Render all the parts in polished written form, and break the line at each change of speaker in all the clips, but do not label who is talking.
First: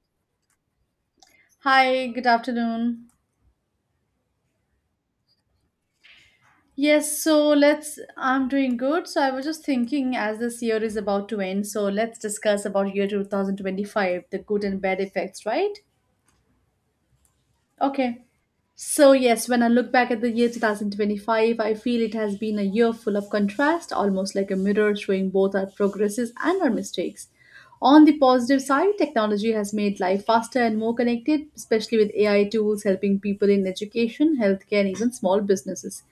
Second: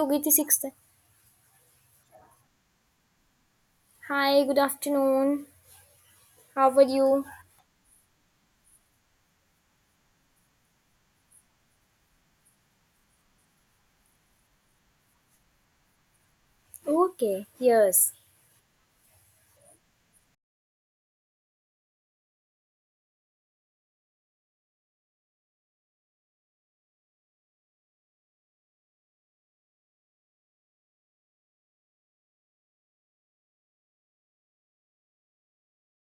Yogiti Sixth.
Hi, good afternoon.
Hi, good afternoon. How are
Yes,
you?
so let's. I'm doing good. So I was just thinking, as this year is about to end, so let's discuss about year 2025, the good and bad effects, right?
Okay, yes.
Okay. So, yes, when I look back at the year 2025, I feel it has been a year full of contrast, almost like a mirror showing both our progresses and our mistakes. On the positive side, technology has made life faster and more connected, especially with AI tools helping people in education, healthcare, and even small businesses.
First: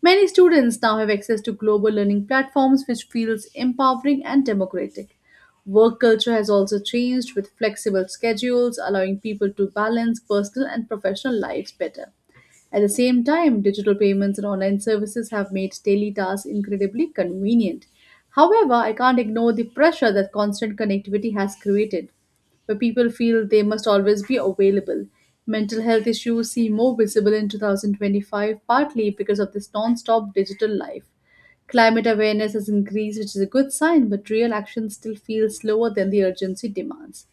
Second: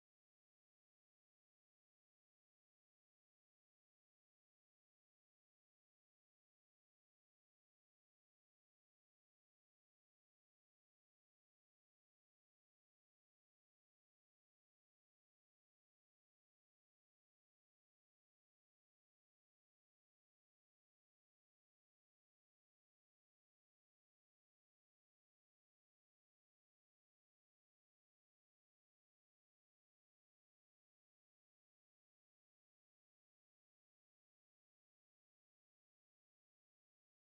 Many students now have access to global learning platforms, which feels empowering and democratic. Work culture has also changed with flexible schedules, allowing people to balance personal and professional lives better. At the same time, digital payments and online services have made daily tasks incredibly convenient. However, I can't ignore the pressure that constant connectivity has created, where people feel they must always be available. Mental health issues seem more visible in 2025, partly because of this non stop digital life. Climate awareness has increased, which is a good sign, but real action still feels slower than the urgency demands.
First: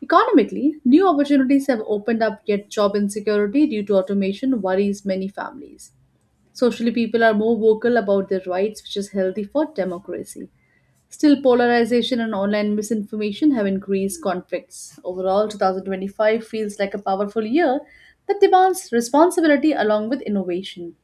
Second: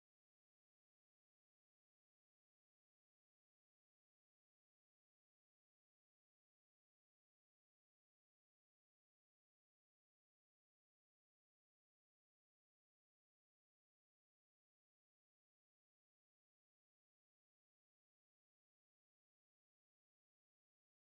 Economically, new opportunities have opened up, yet job insecurity due to automation worries many families. Socially, people are more vocal about their rights, which is healthy for democracy. Still, polarization and online misinformation have increased conflicts. Overall, 2025 feels like a powerful year that demands responsibility along with innovation.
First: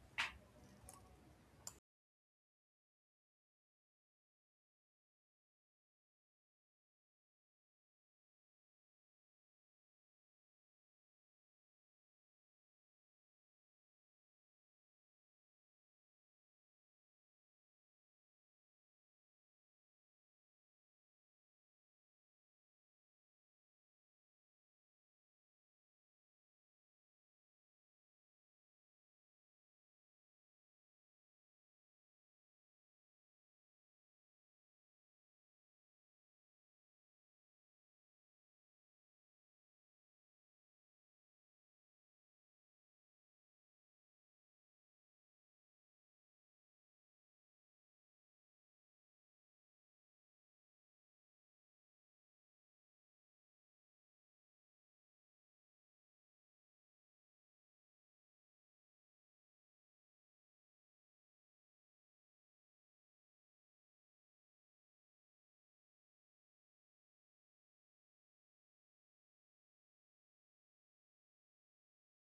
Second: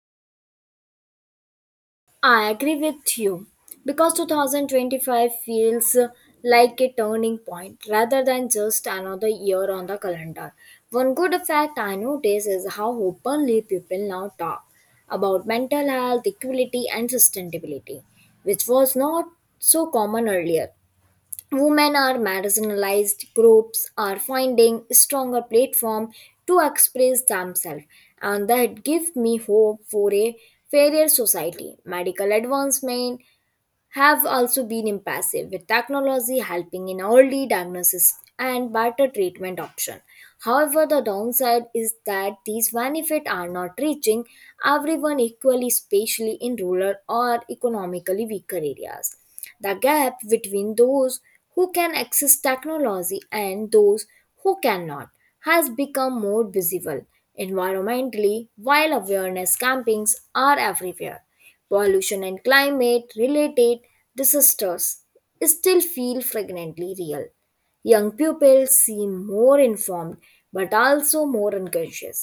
I agree with you because 2025 feels like a turning point rather than just another year on the calendar. One good fact I notice is how openly people now talk about mental health, equality, and sustainability, which was not so common earlier. Women are marginalized groups are finding stronger platform to express themselves, and that gives me hope for a fairer society. Medical advancement have also been impressive, with technology helping in early diagnosis and better treatment option. However, the downside is that these benefits are not reaching everyone equally, especially in rural or economically weaker areas. The gap between those who can access technology and those who cannot has become more visible. Environmentally, while awareness campaigns are everywhere, pollution and climate related disasters still feel fragrantly real. Young people seem more informed but also more unconscious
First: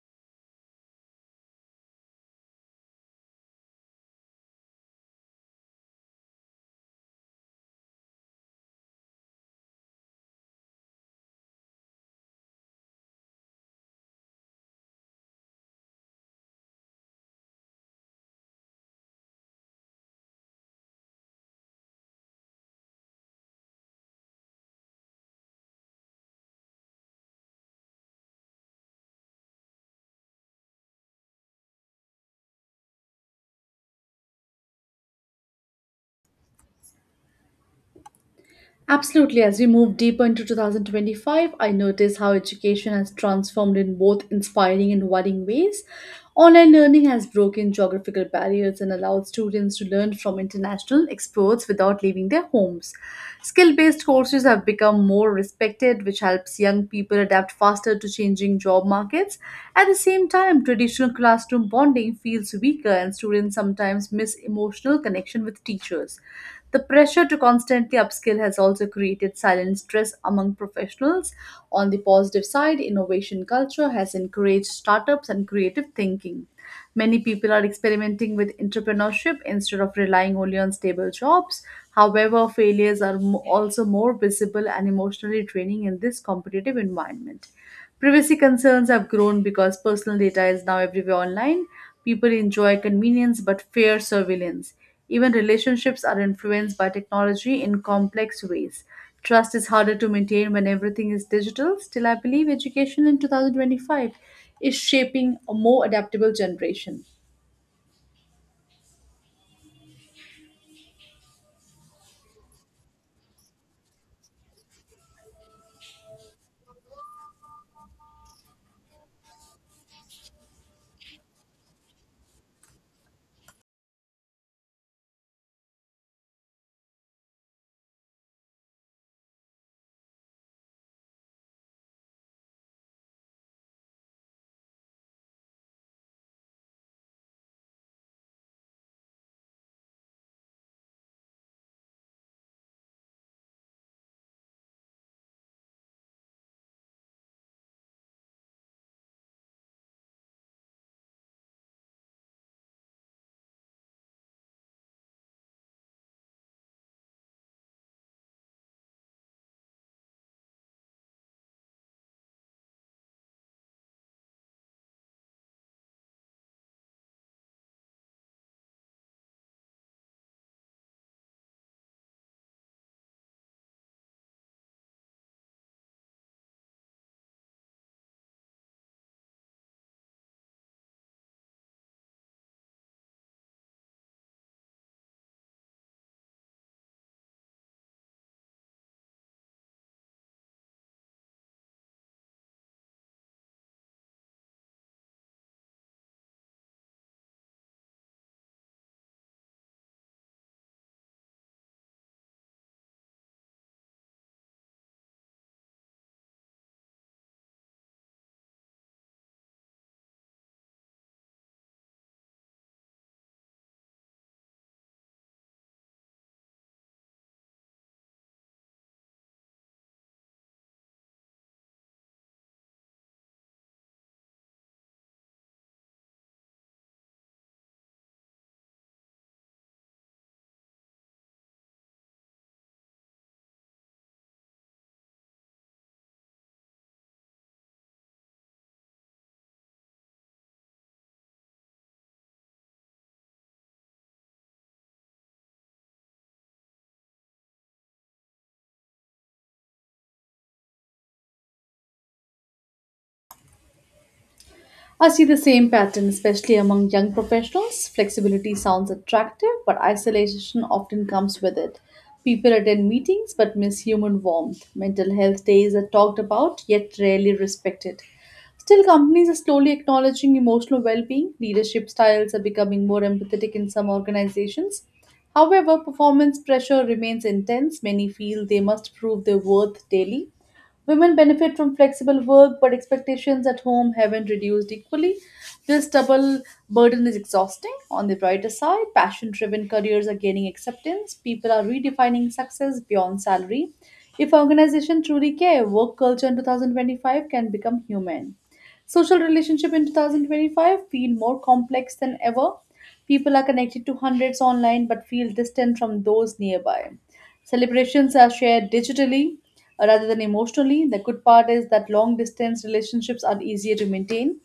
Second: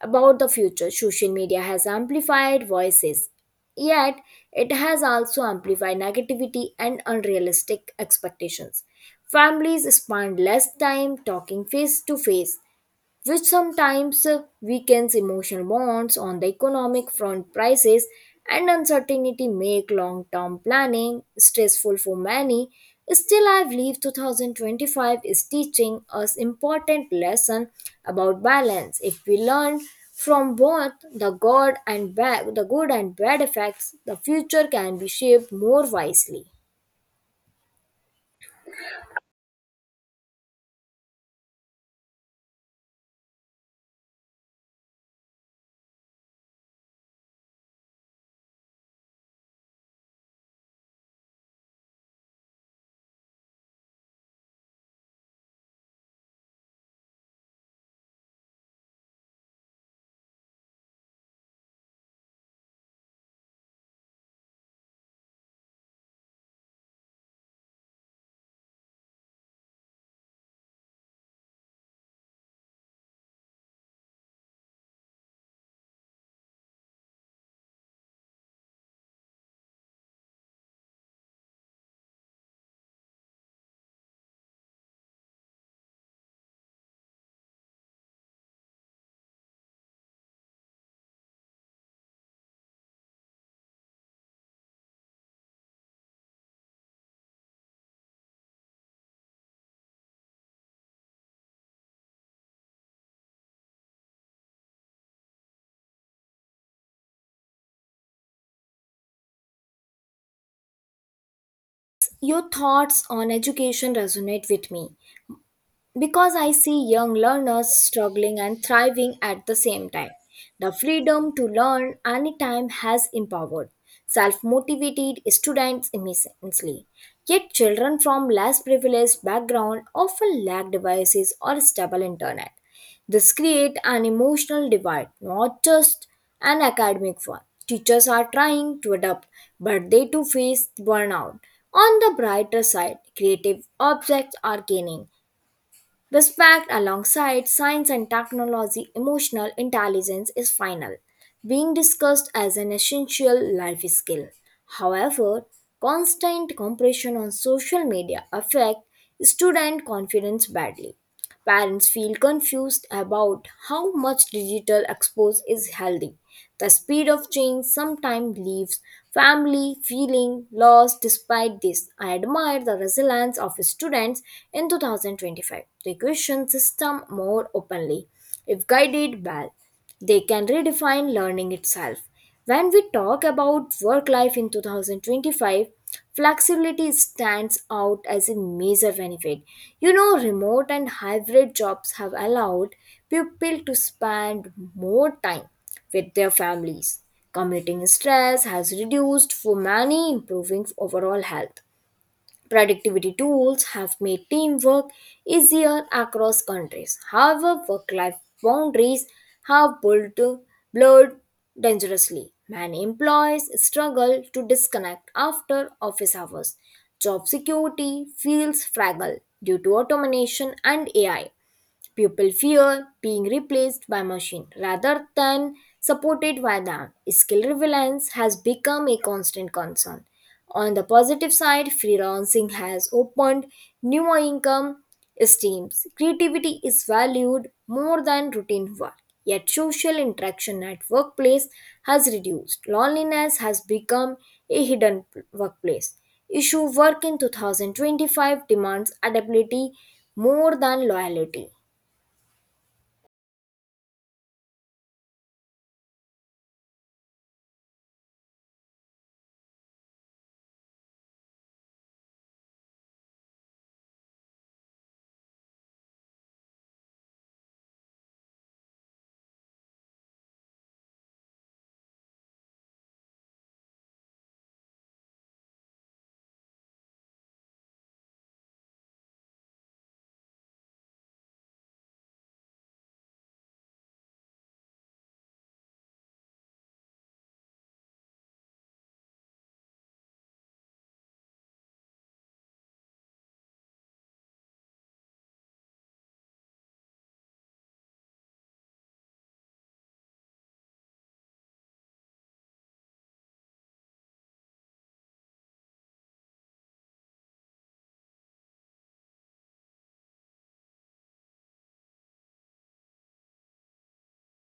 about the future. Social media has amplified voices, yet it has also amplified negativity and unrealistic expectations. Families spend less time talking face to face, which sometimes weakens emotional bonds. On the economic front, prices and uncertainty make long-term planning stressful for many. Still, I believe 2025 is teaching us important lesson about balance. If we learn from both the good and bad, the good and bad effects, the future can be shaped more wisely.
Absolutely. As we move deeper into 2025, I notice how education has transformed in both inspiring and worrying ways. Online learning has broken geographical barriers and allowed students to learn from international experts without leaving their homes. Skill based courses have become more respected, which helps young people adapt faster to changing job markets. At the same time, traditional classroom bonding feels weaker, and students sometimes miss emotional connection with teachers. The pressure to constantly upskill has also created silent stress among professionals. On the positive side, innovation culture has encouraged startups and creative thinking. Many people are experimenting with entrepreneurship instead of relying only on stable jobs. However, failures are also more visible and emotionally draining in this competitive environment. Privacy concerns have grown because personal data is now everywhere online. People enjoy convenience but fear surveillance. Even relationships are influenced by technology in complex ways. Trust is harder to maintain when everything is digital. Still, I believe education in 2025 is shaping a more adaptable generation.
Your thoughts on education resonate with me because I see young learners struggling and thriving at the same time. The freedom to learn anytime has empowered self motivated students immensely. Yet, children from less privileged backgrounds often lack devices or stable internet. This creates an emotional divide, not just an academic one. Teachers are trying to adapt, but they too face burnout. On the brighter side, creative objects are gaining this fact. Alongside science and technology, emotional intelligence is final, being discussed as an essential life skill. However, constant compression on social media affect student confidence badly. Parents feel confused about how much digital expose is healthy. The speed of change sometimes leaves family feeling lost. Despite this, I admire the resilience of students in 2025. They question system more openly. If guided well, they can redefine learning itself. When we talk about work life in 2025, flexibility stands out as a major benefit. You know, remote and hybrid jobs have allowed people to spend more time with their families. Commuting stress has reduced for many, improving overall health. Productivity tools have made teamwork easier across countries. However, work life boundaries have blurred dangerously. Many employees struggle to disconnect after office hours. Job security feels fragile due to automation and AI. People fear being replaced by machine rather than supported by them. Skill relevance has become a constant concern. On the positive side, freelancing has opened new income streams. Creativity is valued more than routine work. Yet social interaction at workplace has reduced. Loneliness has become a hidden workplace. Issue work in 2025 demands adaptability more than loyalty.
I see the same pattern, especially among young professionals. Flexibility sounds attractive, but isolation often comes with it. People attend meetings but miss human warmth. Mental health days are talked about yet rarely respected. Still, companies are slowly acknowledging emotional well being. Leadership styles are becoming more empathetic in some organizations. However, performance pressure remains intense. Many feel they must prove their worth daily. Women benefit from flexible work, but expectations at home haven't reduced equally. This double burden is exhausting. On the brighter side, passion driven careers are gaining acceptance. People are redefining success beyond salary. If organizations truly care, work culture in 2025 can become human. Social relationship in 2025 feel more complex than ever. People are connected to hundreds online but feel distant from those nearby. Celebrations are shared digitally rather than emotionally. The good part is that long distance relationships are easier to maintain.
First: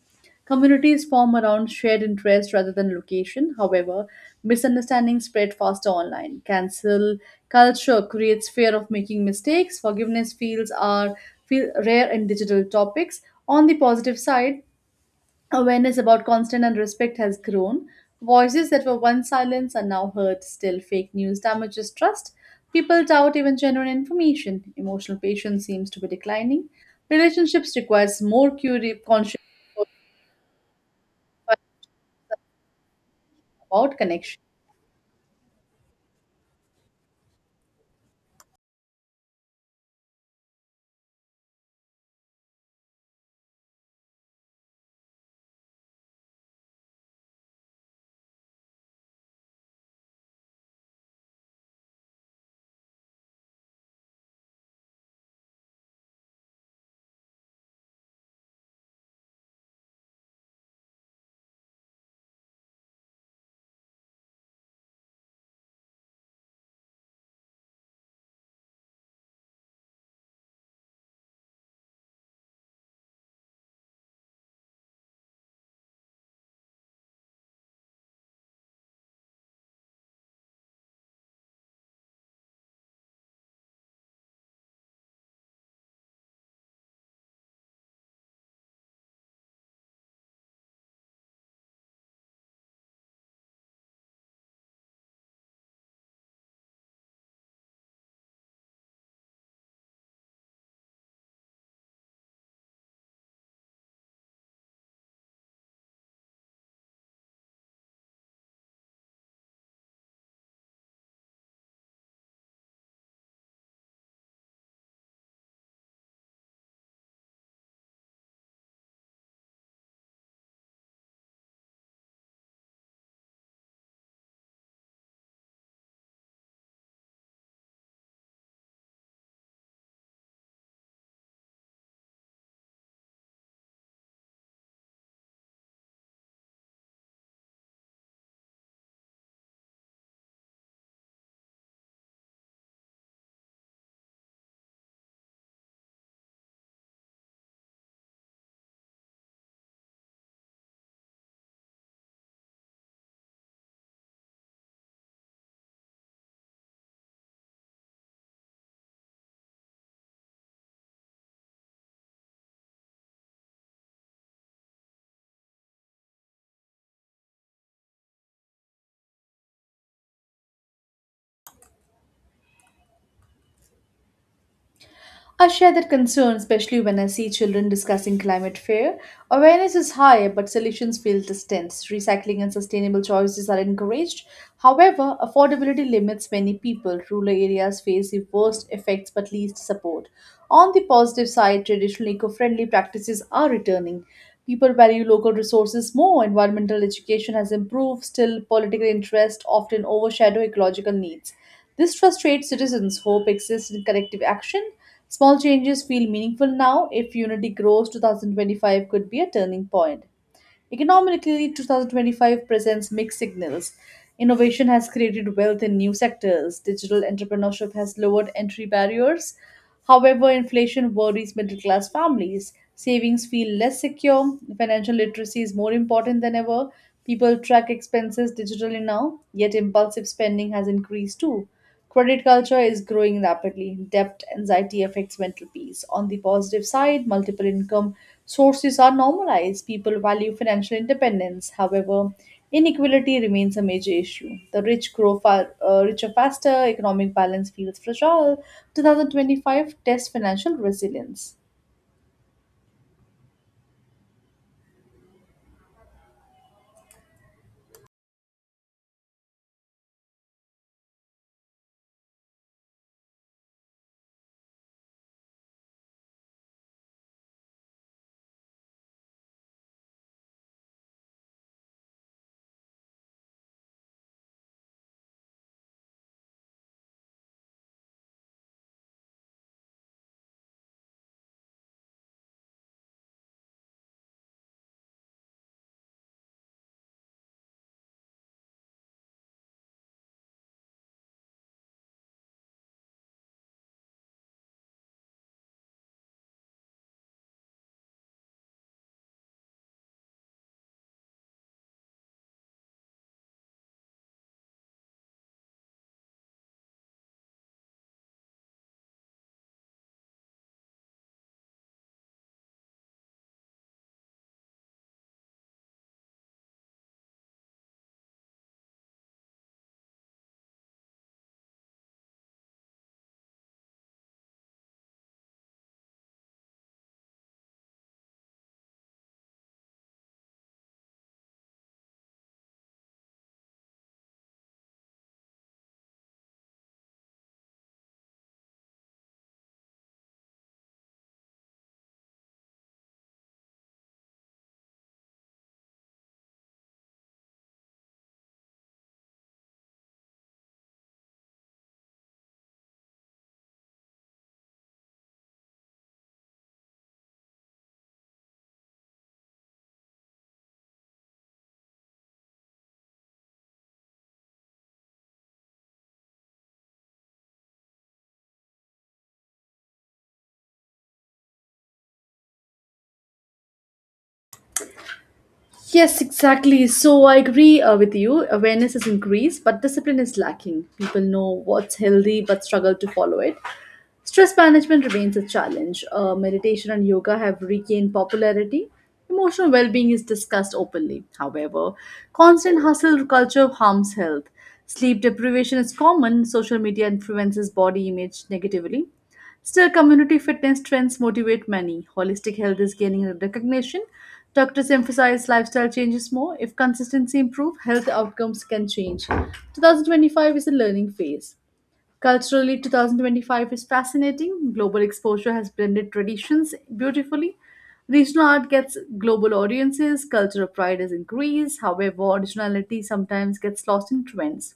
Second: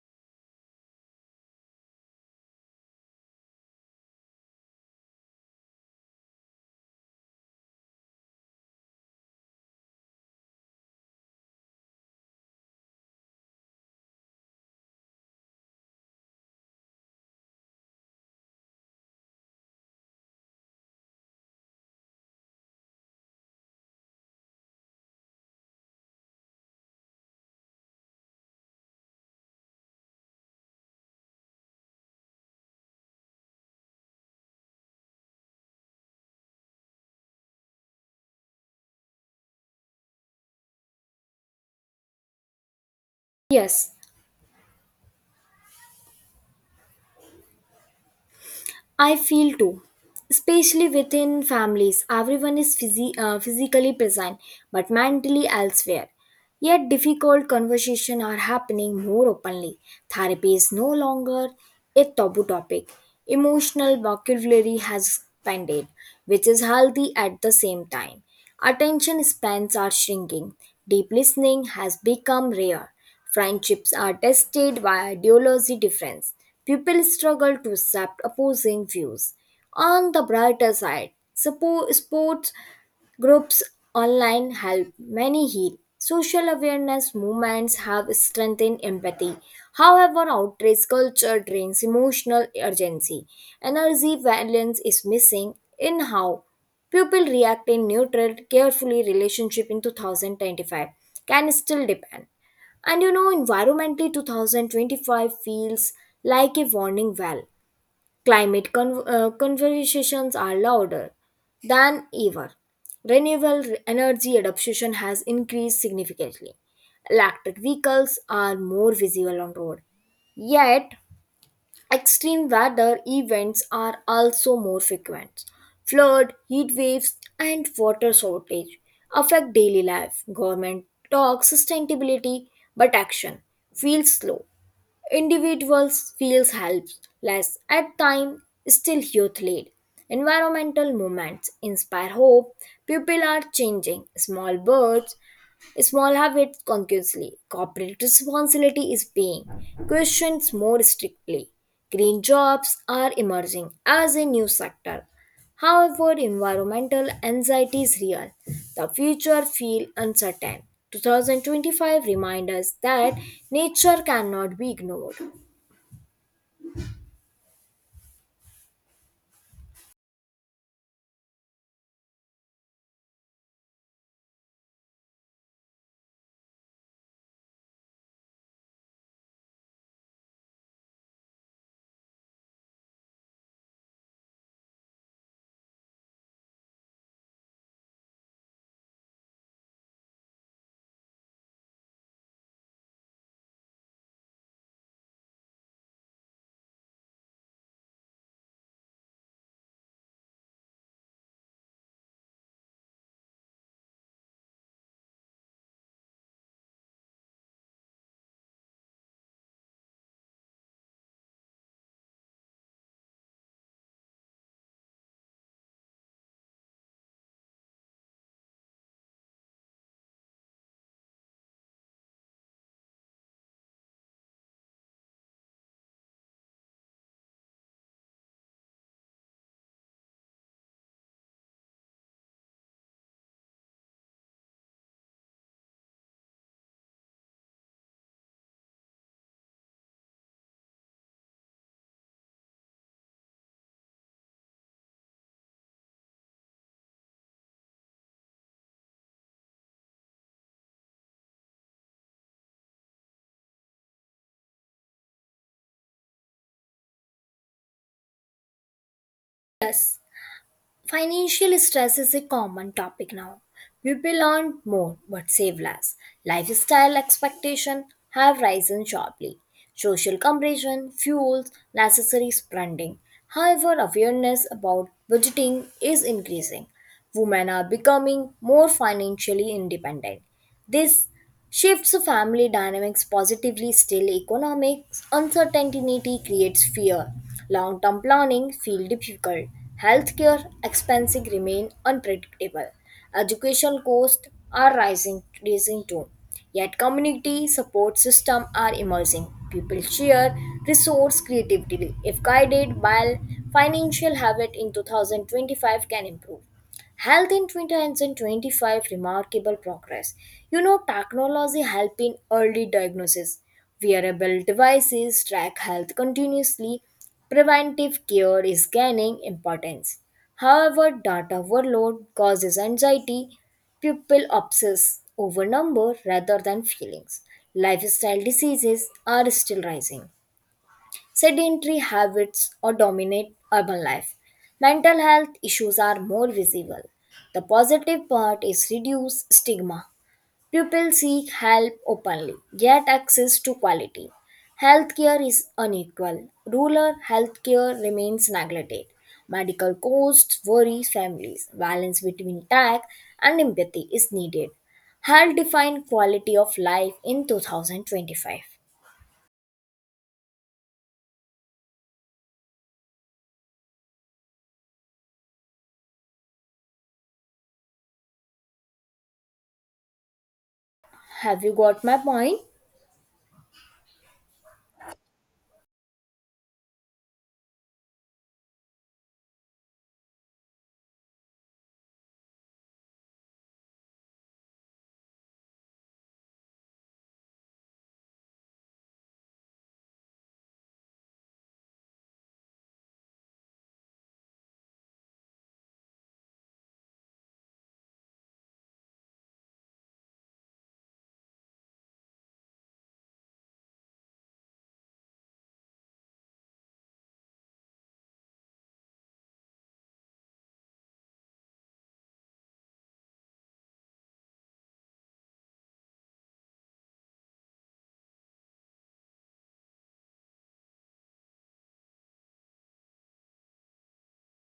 Communities form around shared interest rather than location. However, misunderstandings spread faster online. Cancel culture creates fear of making mistakes. Forgiveness feel rare in digital topics. On the positive side, awareness about consent and respect has grown. Voices that were once silenced are now heard. Still, fake news damages trust. People doubt even genuine information. Emotional patience seems to be declining. Relationships requires more conscious about connection.
Yes, I feel too. Especially within families, everyone is physically present but mentally elsewhere. Yet, difficult conversations are happening more openly. Therapy is no longer a taboo topic. Emotional vocabulary has expanded, which is healthy. At the same time, attention spans are shrinking. Deep listening has become rare. Friendships are tested by ideology difference. People struggle to accept opposing views. On the brighter side, sports groups online help many heal. Social awareness movements have strengthened empathy. However, outrage culture drains emotional urgency. Energy balance is missing in how people react. In neutral, carefully relationship in 2025 can still depend. And you know, environmentally 2025 feels like a warning well. Conversations are louder than ever. Renewable energy adoption has increased significantly. Electric vehicles are more visible on road. Yet, extreme weather events are also more frequent. Flood, heat waves, and water shortage affect daily life. Government talks sustainability, but action feels slow. Individuals feels helpless at time. Still, youth lead. Environmental movements inspire hope. People are changing. Small birds small habits consciously. Corporate responsibility is being questioned more strictly. Green jobs are emerging as a new sector. However, environmental anxiety is real. The future feels uncertain. 2025 reminds us that nature cannot be ignored.
I share that concern, especially when I see children discussing climate fear. Awareness is high, but solutions feel distant. Recycling and sustainable choices are encouraged. However, affordability limits many people. Rural areas face the worst effects but least support. On the positive side, traditional eco friendly practices are returning. People value local resources more. Environmental education has improved. Still, political interest often overshadow ecological needs. This frustrates citizens. Hope exists in collective action. Small changes feel meaningful now. If unity grows, 2025 could be a turning point. Economically, 2025 presents mixed signals. Innovation has created wealth in new sectors. Digital entrepreneurship has lowered entry barriers. However, inflation worries middle class families. Savings feel less secure. Financial literacy is more important than ever. People track expenses digitally now, yet impulsive spending has increased too. Credit culture is growing rapidly. Debt anxiety affects mental peace. On the positive side, multiple income sources are normalized. People value financial independence. However, inequality remains a major issue. The rich grow far, richer faster, economic balance feels fragile. 2025 tests financial resilience.
Yes. Financial stress is a common topic now. People earn more but save less. Lifestyle expectations have risen sharply. Social comparison fuels necessary spending. However, awareness about budgeting is increasing. Women are becoming more financially independent. This shifts family dynamics positively. Still, economic uncertainty creates fear. Long term planning feels difficult. Healthcare expenses remain unpredictable. Education costs are rising too. Yet community support systems are emerging. People share resource creatively. If guided while, financial habit in 2025 can improve. Health in 2025 remarkable progress. You know, technology help in early diagnosis. Wearable devices track health continuously. Preventive care is gaining importance. However, data overload causes anxiety. People obsess over number rather than feelings. Lifestyle diseases are still rising. Sedentary habits or dominate urban life. Mental health issues are more visible. The positive part is reduced stigma. People seek help openly, get access to quality. Healthcare is unequal. Rural healthcare remains neglected. Medical costs worry families. Balance between tech and empathy is needed. Health defined quality of life in 2025. Have you got my point?
Yes, exactly. So I agree with you. Awareness is increased, but discipline is lacking. People know what's healthy but struggle to follow it. Stress management remains a challenge. Meditation and yoga have regained popularity. Emotional well being is discussed openly. However, constant hustle culture harms health. Sleep deprivation is common. Social media influences body image negatively. Still, community fitness trends motivate many. Holistic health is gaining recognition. Doctors emphasize lifestyle changes more. If consistency improves, health outcomes can change. 2025 is a learning phase. Culturally, 2025 is fascinating. Global exposure has blended traditions beautifully. Regional art gets global audiences, cultural pride has increased, however, originality sometimes gets lost in trends.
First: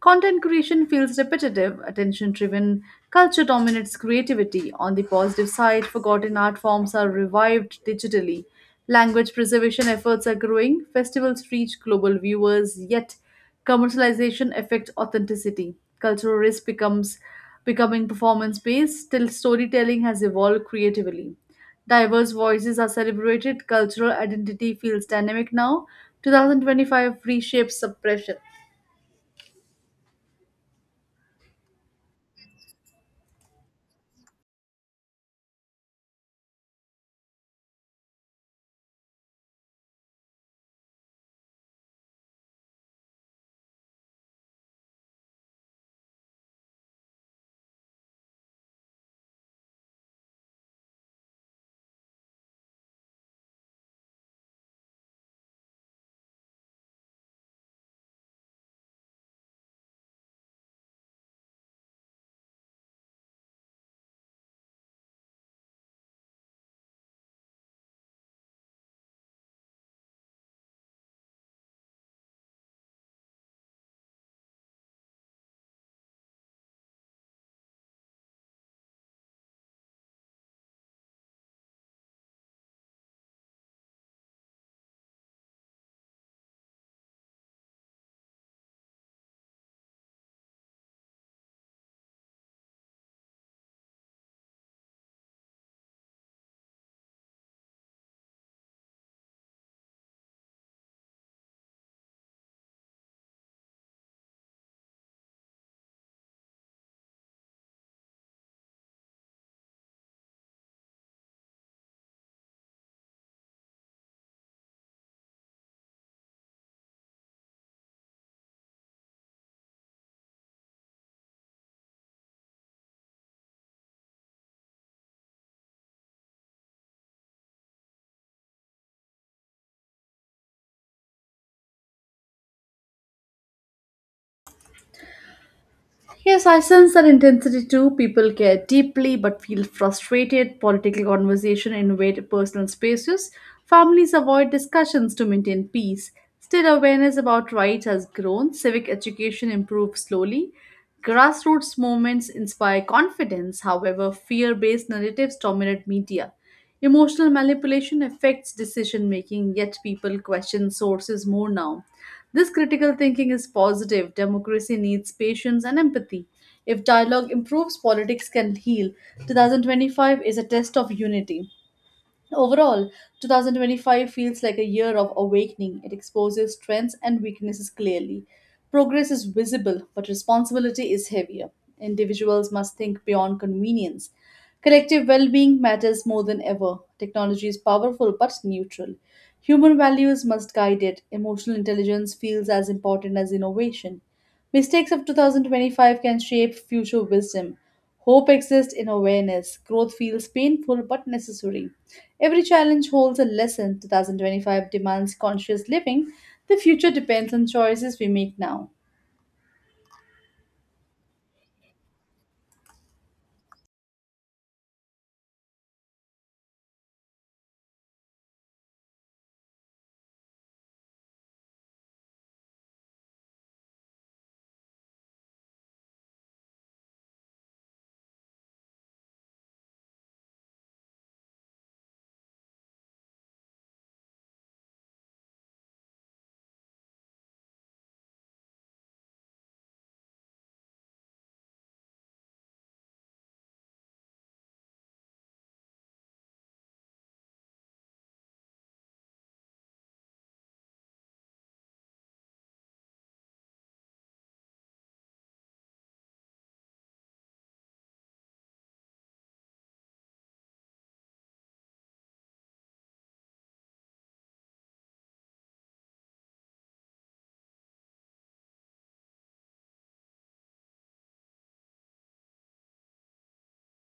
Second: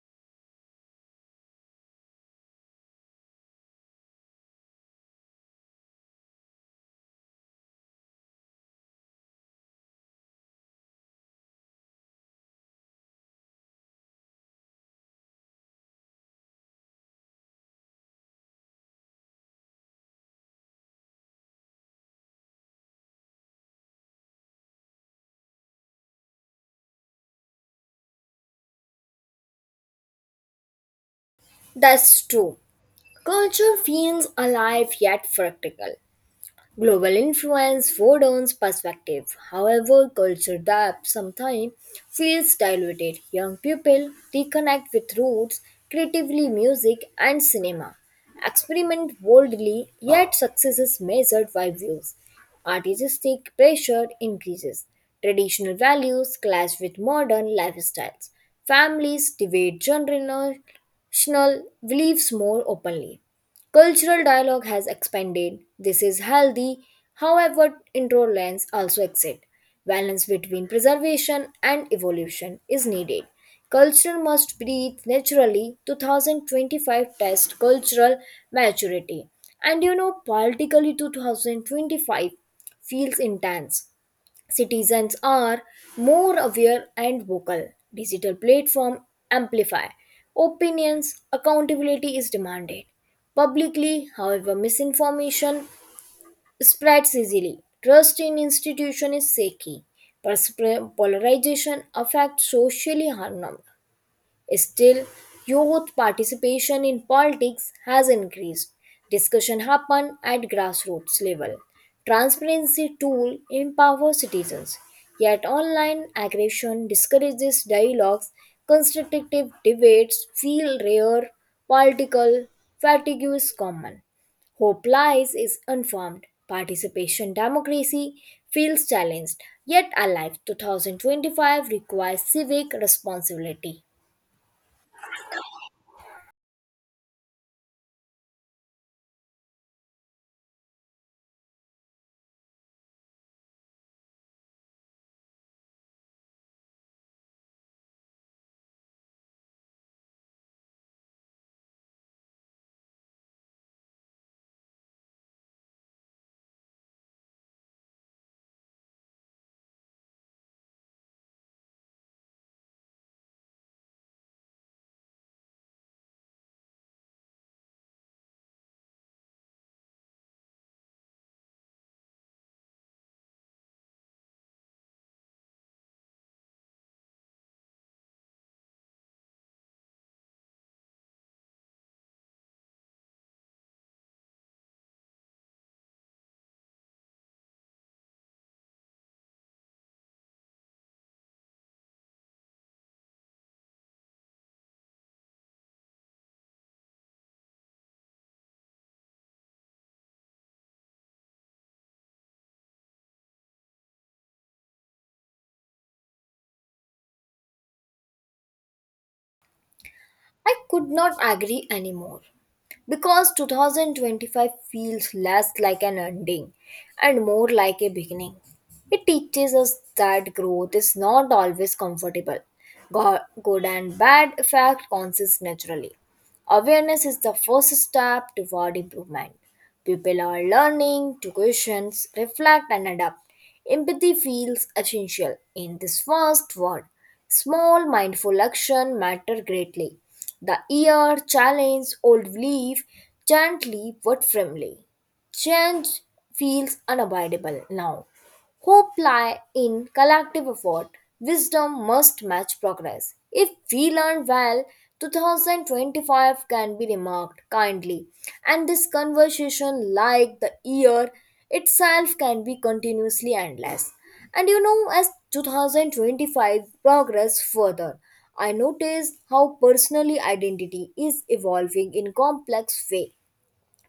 Content creation feels repetitive, attention driven, culture dominates creativity. On the positive side, forgotten art forms are revived digitally. Language preservation efforts are growing, festivals reach global viewers, yet commercialization affects authenticity. Cultural risk becomes becoming performance based till storytelling has evolved creatively. Diverse voices are celebrated, cultural identity feels dynamic now. 2025 reshapes suppression.
That's true. Culture feels alive yet fractal. Global influence broadens perspective. However, culture that sometimes feels diluted. Young people reconnect with roots, creatively music and cinema. Experiment boldly, yet success is measured by views. Artistic pressure increases. Traditional values clash with modern lifestyles. Families debate generational beliefs more openly. Cultural dialogue has expanded. This is healthy. However, intolerance also exists. Balance between preservation and evolution is needed. Culture must breathe naturally. 2025 test cultural maturity. And you know, politically 2025 feels intense. Citizens are more aware and vocal. Digital platform amplify opinions. Accountability is demanded publicly. However, misinformation spreads easily. Trust in institution is shaky. Pers- Polarization affects socially harm. Still, youth participation in politics has increased. Discussion happen at grassroots level. Transparency tool empower citizens. Yet online aggression discourages dialogues. Constructive debates feel rare. Political fatigue is common. Hope lies is unformed. Participation democracy feels challenged. Yet alive, 2025 requires civic responsibility.
Yes, I sense that intensity too. People care deeply but feel frustrated. Political conversation invade personal spaces. Families avoid discussions to maintain peace. Still, awareness about rights has grown. Civic education improves slowly. Grassroots movements inspire confidence. However, fear based narratives dominate media. Emotional manipulation affects decision making, yet people question sources more now. This critical thinking is positive. Democracy needs patience and empathy. If dialogue improves, politics can heal. 2025 is a test of unity. Overall, 2025 feels like a year of awakening. It exposes strengths and weaknesses clearly. Progress is visible, but responsibility is heavier. Individuals must think beyond convenience. Collective well being matters more than ever. Technology is powerful but neutral. Human values must guide it. Emotional intelligence feels as important as innovation. Mistakes of 2025 can shape future wisdom. Hope exists in awareness. Growth feels painful but necessary. Every challenge holds a lesson. 2025 demands conscious living. The future depends on choices we make now.
I could not agree anymore because 2025 feels less like an ending and more like a beginning. It teaches us that growth is not always comfortable. Good and bad effect consists naturally. Awareness is the first step toward improvement. People are learning to question, reflect, and adapt. Empathy feels essential in this vast world. Small mindful action matter greatly. The ear challenge old belief gently but firmly. Change feels unavoidable now. Hope lie in collective effort. Wisdom must match progress. If we learn well, 2025 can be remarked kindly, and this conversation, like the year itself, can be continuously endless. And you know, as 2025 progress further, I noticed how personally identity is evolving in complex way.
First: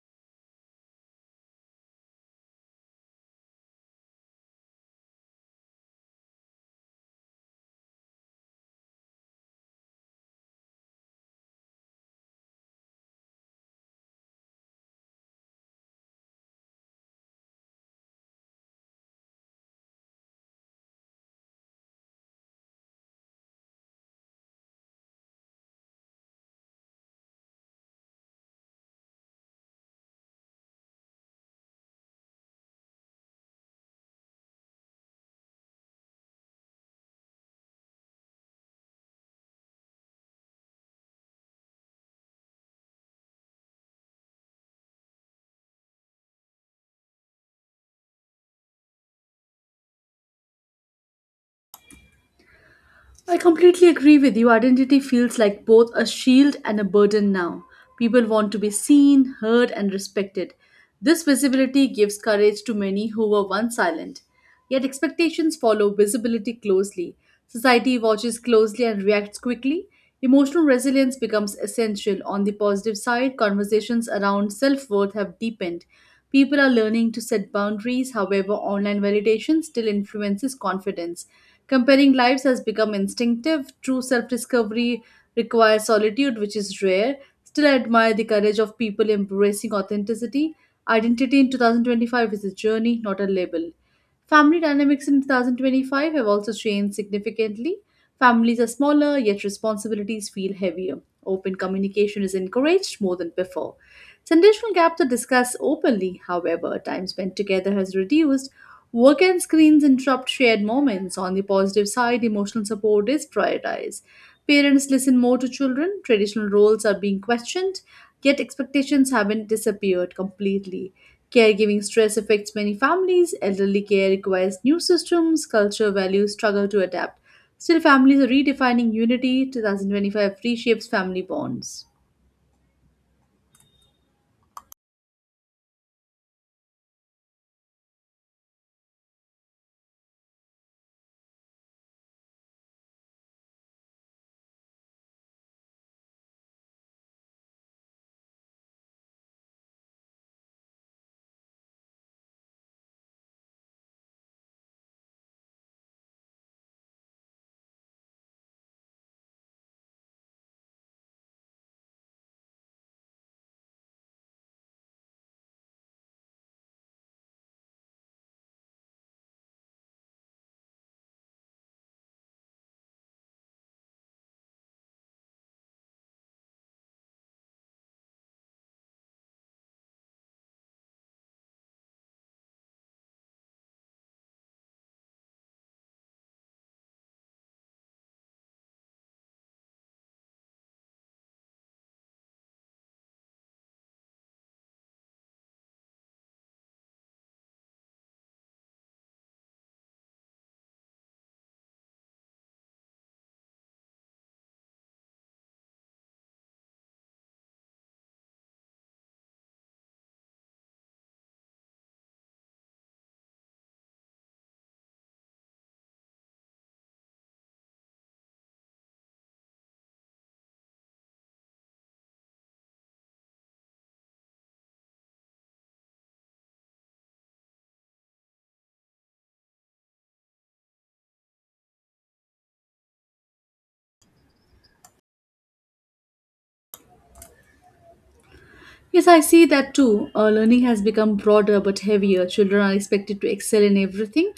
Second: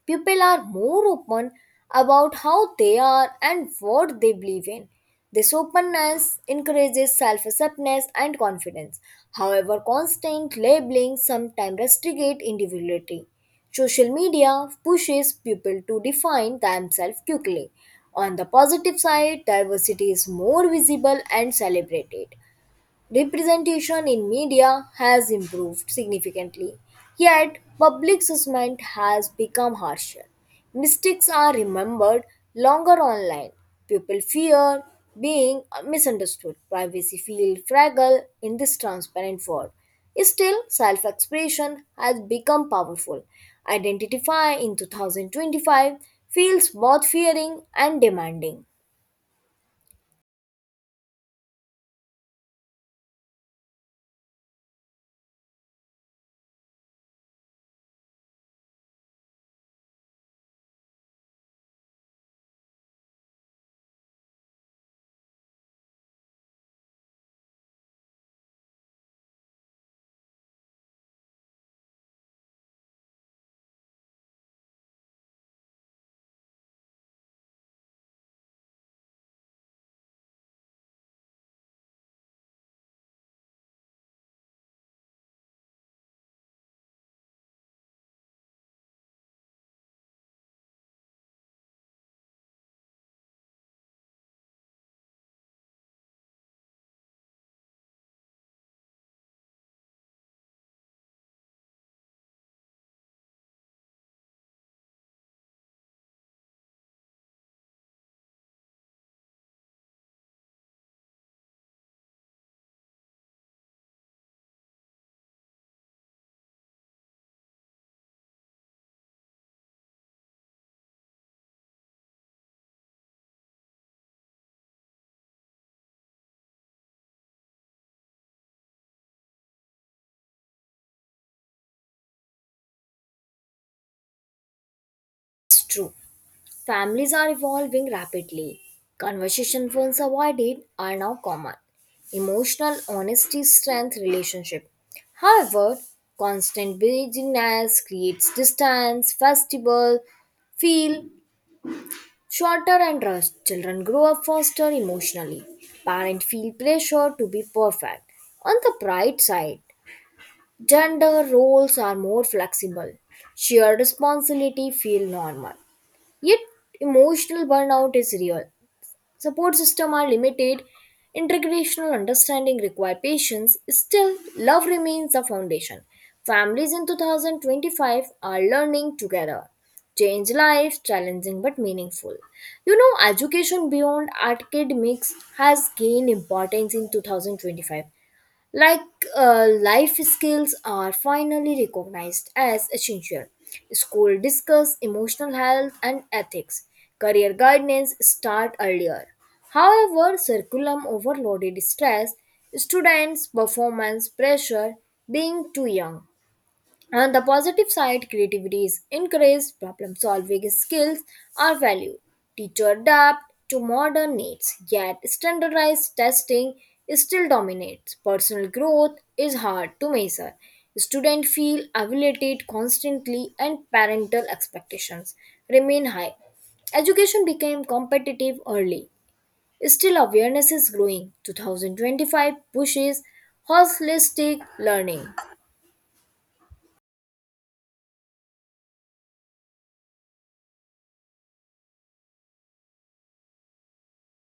People are more open about how they are and what they believe in. This openness encourages self acceptance and confidence. However, constant labeling sometimes restricts individuality. Social media pushes people to define themselves quickly. On the positive side, diversity is more visible and celebrated. Representation in media has improved significantly, yet public assessment has become harsher. Mistakes are remembered longer online. People fear being misunderstood. Privacy feels fragile in this transparent world. Still, self expression has become powerful. Identify in 2025 feels both fearing and demanding.
I completely agree with you. Identity feels like both a shield and a burden now. People want to be seen, heard, and respected. This visibility gives courage to many who were once silent. Yet expectations follow visibility closely. Society watches closely and reacts quickly. Emotional resilience becomes essential. On the positive side, conversations around self worth have deepened. People are learning to set boundaries, however, online validation still influences confidence. Comparing lives has become instinctive. True self discovery requires solitude, which is rare. Still, I admire the courage of people embracing authenticity. Identity in 2025 is a journey, not a label. Family dynamics in 2025 have also changed significantly. Families are smaller, yet responsibilities feel heavier. Open communication is encouraged more than before. Generational gaps are discussed openly, however, time spent together has reduced. Work and screens interrupt shared moments. On the positive side, emotional support is prioritized. Parents listen more to children, traditional roles are being questioned, yet expectations haven't disappeared completely. Caregiving stress affects many families. Elderly care requires new systems. Culture values struggle to adapt. Still, families are redefining unity. 2025 reshapes family bonds.
It's true. Families are evolving rapidly. Conversation phones avoided are now common. Emotional honesty strengthens relationship. However, constant busyness creates distance. Festival, feel shorter and rushed. Children grow up faster emotionally. Parents feel pressure to be perfect. On the bright side, gender roles are more flexible. Shared responsibility feel normal. Yet, emotional burnout is real. Support systems are limited, intergenerational understanding require patience. Still, love remains the foundation. Families in 2025 are learning together. Change lives, challenging but meaningful. You know, education beyond academics has gained importance in 2025, like life skills are finally recognized as essential. School discuss emotional health and ethics. Career guidance start earlier. However, curriculum overloaded stress, students' performance pressure, being too young. On the positive side, creativity is encouraged, problem solving skills are valued, teacher adapt to modern needs, yet standardized testing still dominates. Personal growth is hard to measure. Students feel evaluated constantly, and parental expectations remain high. Education became competitive early. Still, awareness is growing. 2025 pushes holistic learning.
Yes, I see that too. Learning has become broader but heavier. Children are expected to excel in everything.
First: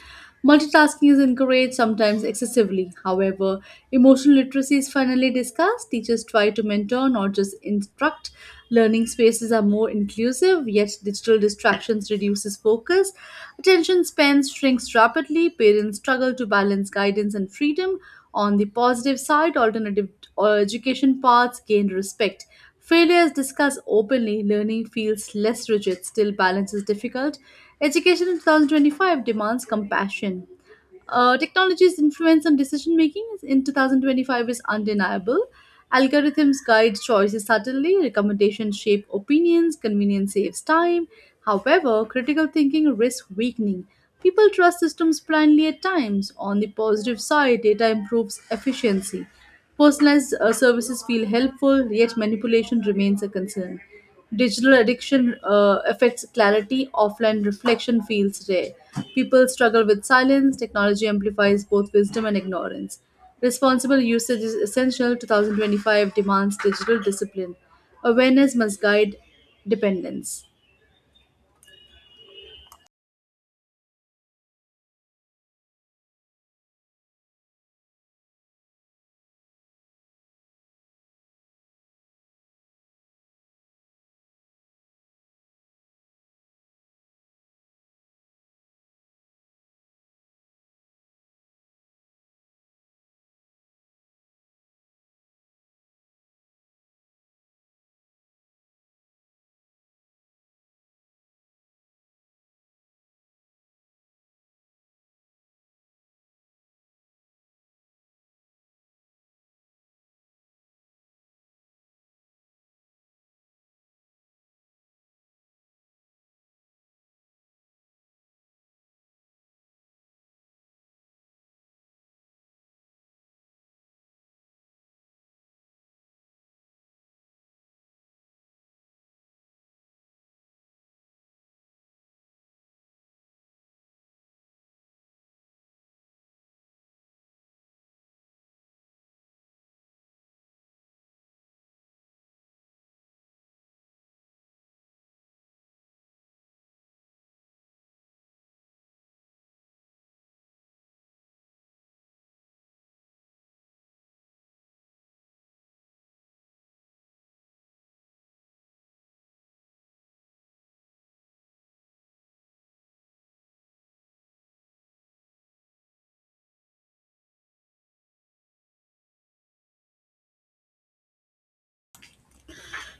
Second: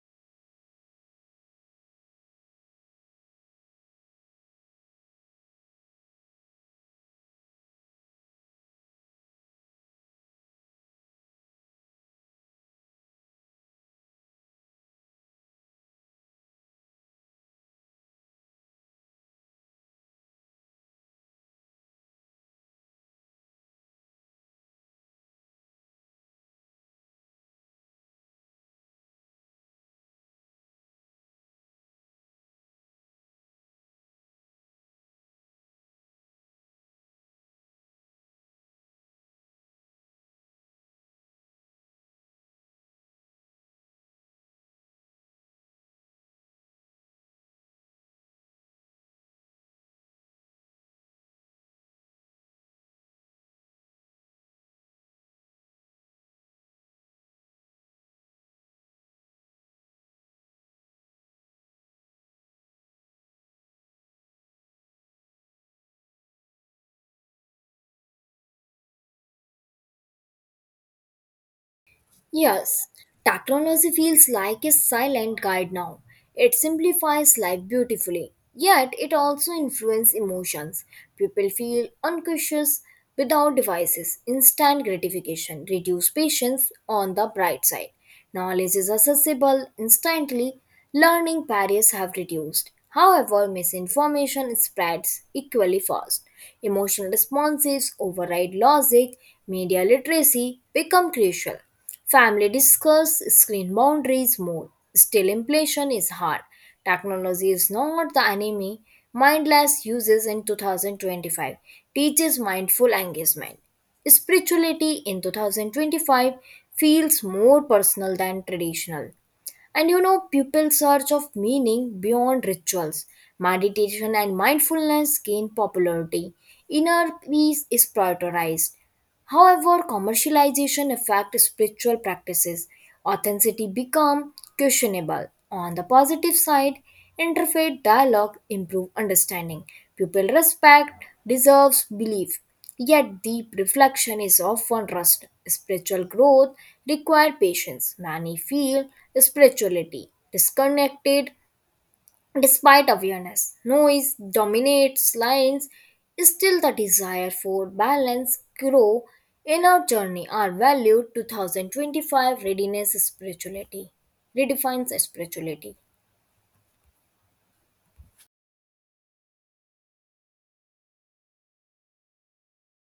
Multitasking is encouraged, sometimes excessively. However, emotional literacy is finally discussed. Teachers try to mentor, not just instruct. Learning spaces are more inclusive, yet digital distractions reduces focus. Attention spans shrinks rapidly. Parents struggle to balance guidance and freedom. On the positive side, alternative education paths gain respect. Failure is discussed openly, learning feels less rigid, still balance is difficult. Education in 2025 demands compassion. Technology's influence on decision making in 2025 is undeniable. Algorithms guide choices subtly, recommendations shape opinions, convenience saves time. However, critical thinking risks weakening. People trust systems blindly at times. On the positive side, data improves efficiency. Personalized services feel helpful, yet manipulation remains a concern. Digital addiction affects clarity, offline reflection feels rare. People struggle with silence, technology amplifies both wisdom and ignorance. Responsible usage is essential. 2025 demands digital discipline. Awareness must guide dependence.
Yes, technology feels like a silent guide now. It simplifies life beautifully, yet it also influences emotions. People feel unconscious without devices. Instant gratification, reduce patience. On the bright side, knowledge is accessible instantly, learning barriers have reduced. However, misinformation spreads equally fast. Emotional responses override logic. Media literacy become crucial. Family discuss screen boundaries more. Still, inflation is hard. Technology is not the enemy. Mindless uses in 2025 teaches mindful engagement. Spirituality in 2025 feels more personal than traditional. And you know, people's search of meaning beyond rituals, meditation, and mindfulness gain popularity. Inner peace is prioritized. However, commercialization affects spiritual practices. Authenticity become questionable. On the positive side, interfaith dialogue improve understanding. People respect deserves belief. Yet, deep reflection is often rushed. Spiritual growth requires patience. Many feel spirituality disconnected despite awareness. Noise dominates lines. Still, the desire for balance grow in our journey are valued. 2025 readiness spirituality redefines spirituality.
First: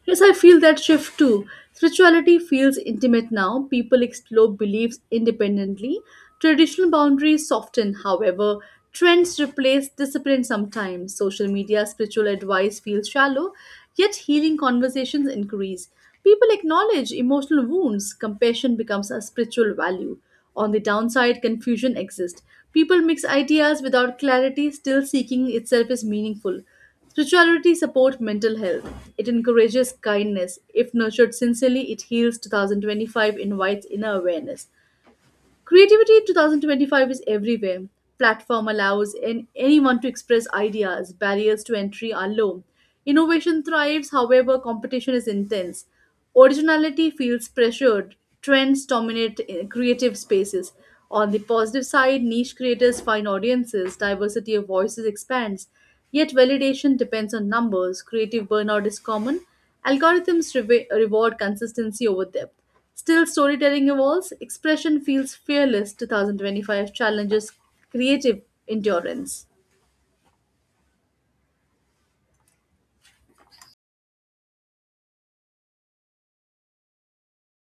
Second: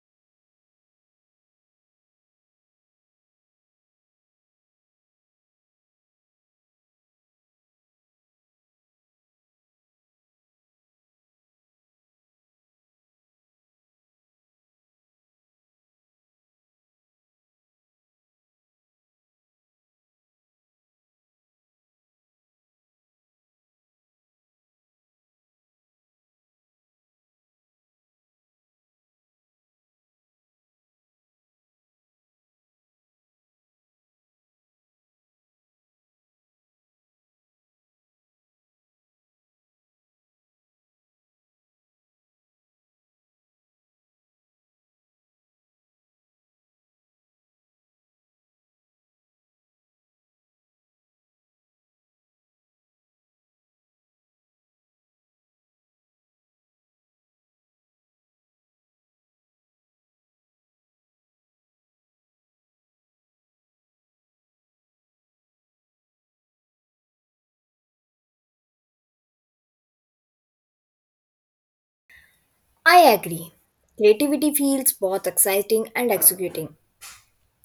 Yes, I feel that shift too. Spirituality feels intimate now. People explore beliefs independently. Traditional boundaries soften, however. Trends replace discipline sometimes. Social media spiritual advice feels shallow, yet healing conversations increase. People acknowledge emotional wounds. Compassion becomes a spiritual value. On the downside, confusion exists. People mix ideas without clarity, still seeking itself is meaningful. Spirituality supports mental health. It encourages kindness. If nurtured sincerely, it heals. 2025 invites inner awareness. Creativity in 2025 is everywhere. Platform allows anyone to express ideas. Barriers to entry are low. Innovation thrives, however, competition is intense. Originality feels pressured. Trends dominate creative spaces. On the positive side, niche creators find audiences, diversity of voices expands. Yet validation depends on numbers. Creative burnout is common. Algorithms reward consistency over depth. Still, storytelling evolves. Expression feels fearless. 2025 challenges creative endurance.
I agree. Creativity feels both exciting and executing.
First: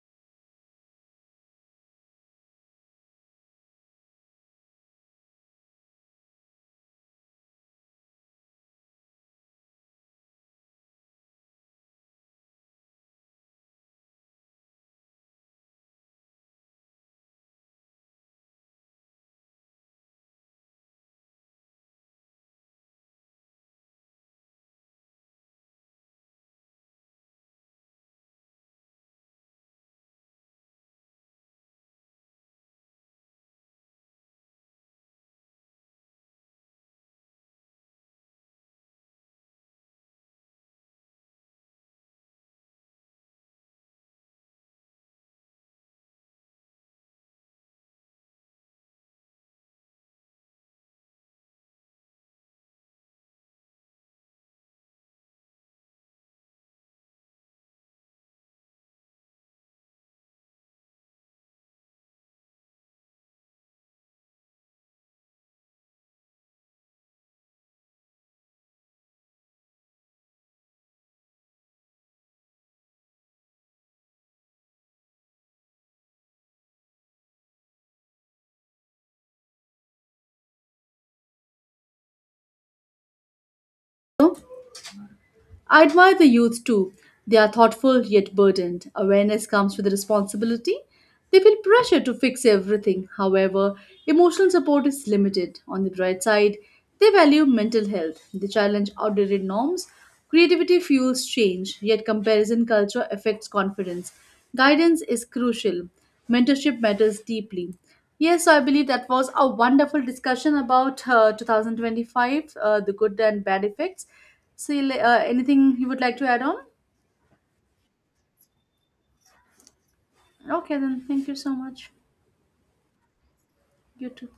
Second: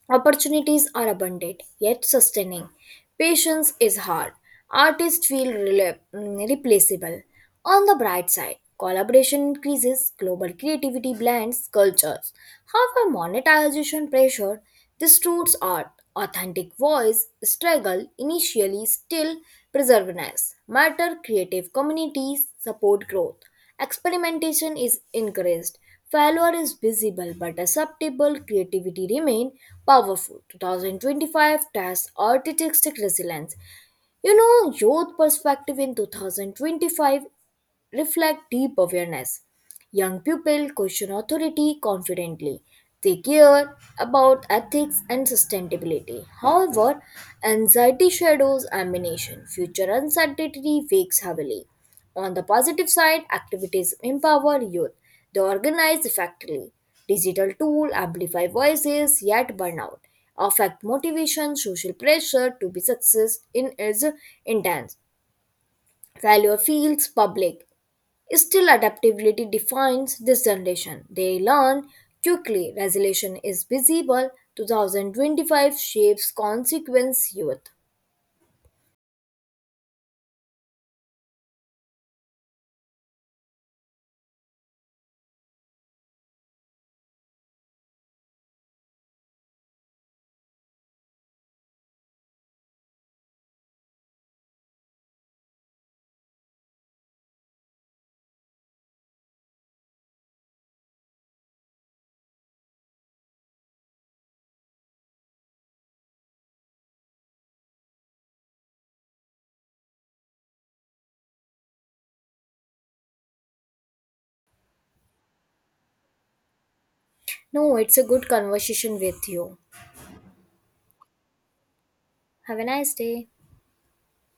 Opportunities are abundant, yet sustaining. Patience is hard. Artists feel replaceable. On the bright side, collaboration increases, global creativity blends cultures. However, monetization pressure distorts art. Authentic voice struggle initially. Still, preserves matter. Creative communities support growth. Experimentation is encouraged. Failure is visible but acceptable. Creativity remain powerful. 2025 tests artistic resilience. You know, youth perspective in 2025 reflect deep awareness. Young people question authority confidently. They care about ethics and sustainability. However, anxiety shadows ambition. Future uncertainty wakes heavily. On the positive side, activities empower youth. They organize effectively. Digital tools amplify voices, yet burnout affect motivation. Social pressure to be success in is intense. Failure feels public. Still, adaptability defines this generation. They learn quickly. Resolution is visible. 2025 shapes consequence youth.
I admire the youth too. They are thoughtful yet burdened. Awareness comes with responsibility. They feel pressure to fix everything. However, emotional support is limited. On the bright side, they value mental health. They challenge outdated norms. Creativity fuels change, yet comparison culture affects confidence. Guidance is crucial. Mentorship matters deeply. Yes, so I believe that was a wonderful discussion about 2025, the good and bad effects. See, anything you would like to add on?
No, it's a good conversation with you.
Okay, then thank you so much.
Have a nice day.
You too.